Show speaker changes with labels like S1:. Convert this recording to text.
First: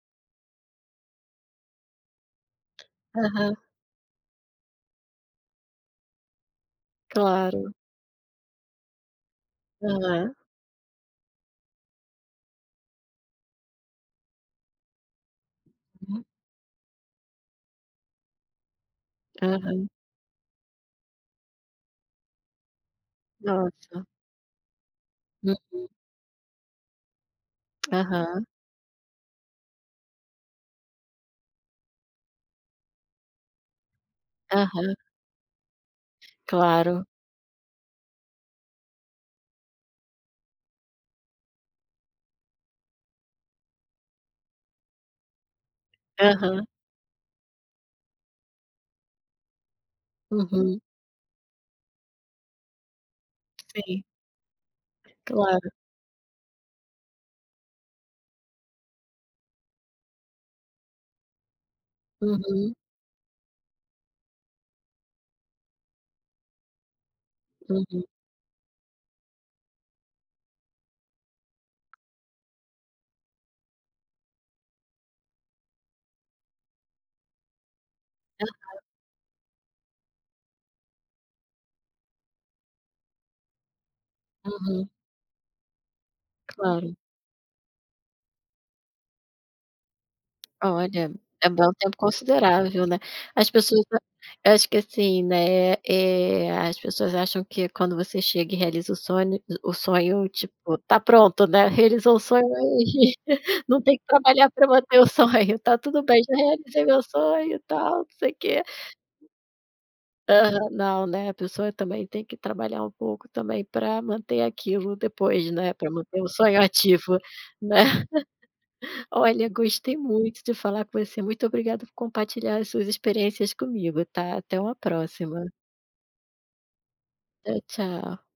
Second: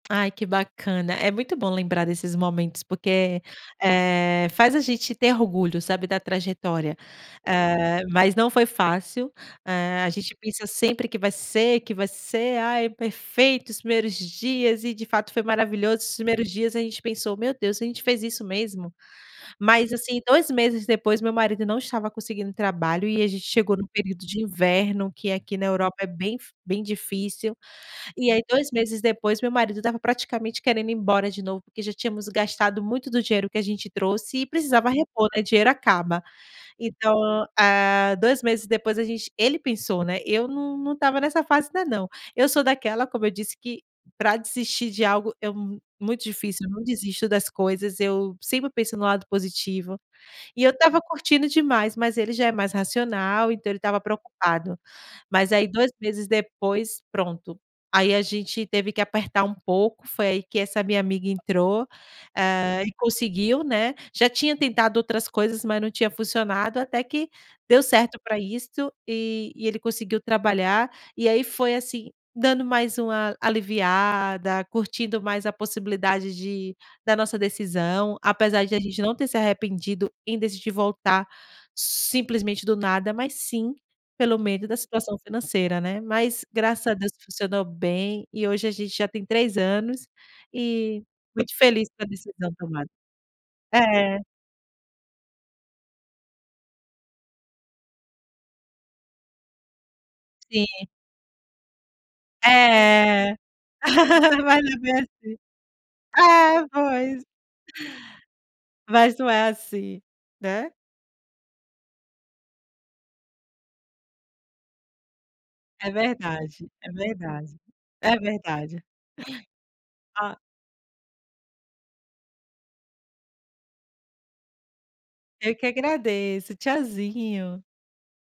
S1: Ai, que bacana. É muito bom lembrar desses momentos porque,
S2: Aham.
S1: eh, faz a gente ter orgulho, sabe, da trajetória.
S2: Claro.
S1: Eh, mas não foi fácil, eh, a gente
S2: Aham.
S1: pensa sempre que vai ser, que vai ser, "ai, é perfeito, os primeiros dias", e de fato foi maravilhoso os
S2: Uhum.
S1: primeiros dias, a gente pensou: "Meu Deus, a gente fez isso mesmo?".
S2: Aham.
S1: Mas, assim, 2 meses depois, meu marido não estava conseguindo trabalho, e a gente chegou no
S2: Nossa.
S1: período de inverno, que aqui na
S2: Uhum.
S1: Europa é bem f bem difícil, e aí
S2: Aham.
S1: 2 meses depois, meu marido estava praticamente querendo ir embora de novo, porque já tínhamos gastado muito do dinheiro que a gente trouxe e precisava
S2: Aham.
S1: repor, né, dinheiro acaba.
S2: Claro.
S1: Então, ah, 2 meses depois a gente ele pensou, né, eu não não estava nessa fase ainda não. Eu sou daquela, como eu disse, que pra desistir de algo é mu muito
S2: Aham.
S1: difícil, eu não desisto das coisas, eu sempre penso no lado positivo. E eu
S2: Uhum.
S1: estava curtindo demais, mas ele já é mais racional, então ele estava
S2: Sim.
S1: preocupado. Mas aí
S2: Claro.
S1: 2 meses depois, pronto. Aí a gente teve que apertar um pouco, foi aí que essa minha amiga entrou,
S2: Uhum.
S1: eh, e conseguiu, né. Já tinha tentado outras coisas, mas não tinha funcionado, até que deu
S2: Uhum.
S1: certo pra isto, e e ele conseguiu trabalhar. E aí foi, assim, dando mais uma aliviada, curtindo mais a possibilidade de da nossa decisão, apesar de
S2: Aham.
S1: a gente não ter se arrependido em decidir voltar simplesmente do nada, mas sim, pelo medo da
S2: Uhum.
S1: situação financeira, né. Mas, graças a
S2: Claro.
S1: Deus, funcionou bem, e hoje a gente já tem 3 anos, e
S2: Olha, é
S1: muito
S2: bem um
S1: feliz
S2: tempo
S1: pela decisão
S2: considerável,
S1: tomada.
S2: né. As pessoas, ah
S1: É.
S2: acho que, assim, né, eh, as pessoas acham que quando você chega e realiza o sonho, hum, o sonho, tipo,
S1: Sim.
S2: tá pronto, né. "Realizou o sonho aí,
S1: É.
S2: não tem que trabalhar
S1: Mas
S2: pra
S1: é bem
S2: manter
S1: assim.
S2: o sonho". "Tá tudo bem, já
S1: É,
S2: realizei meu
S1: pois.
S2: sonho e tal, não sei quê"
S1: Mas não é assim,
S2: Aham.
S1: né?
S2: Não, né, a pessoa também tem que trabalhar um pouco, também, pra manter aquilo depois, né,
S1: É
S2: pra manter o sonho
S1: verdade, é
S2: ativo,
S1: verdade,
S2: né.
S1: é verdade.
S2: Olha, gostei
S1: A
S2: muito de falar com você, muito obrigada por compartilhar as suas experiências comigo, tá? Até uma próxima.
S1: Eu que agradeço.
S2: Tchau,
S1: Tchauzinho.
S2: tchau.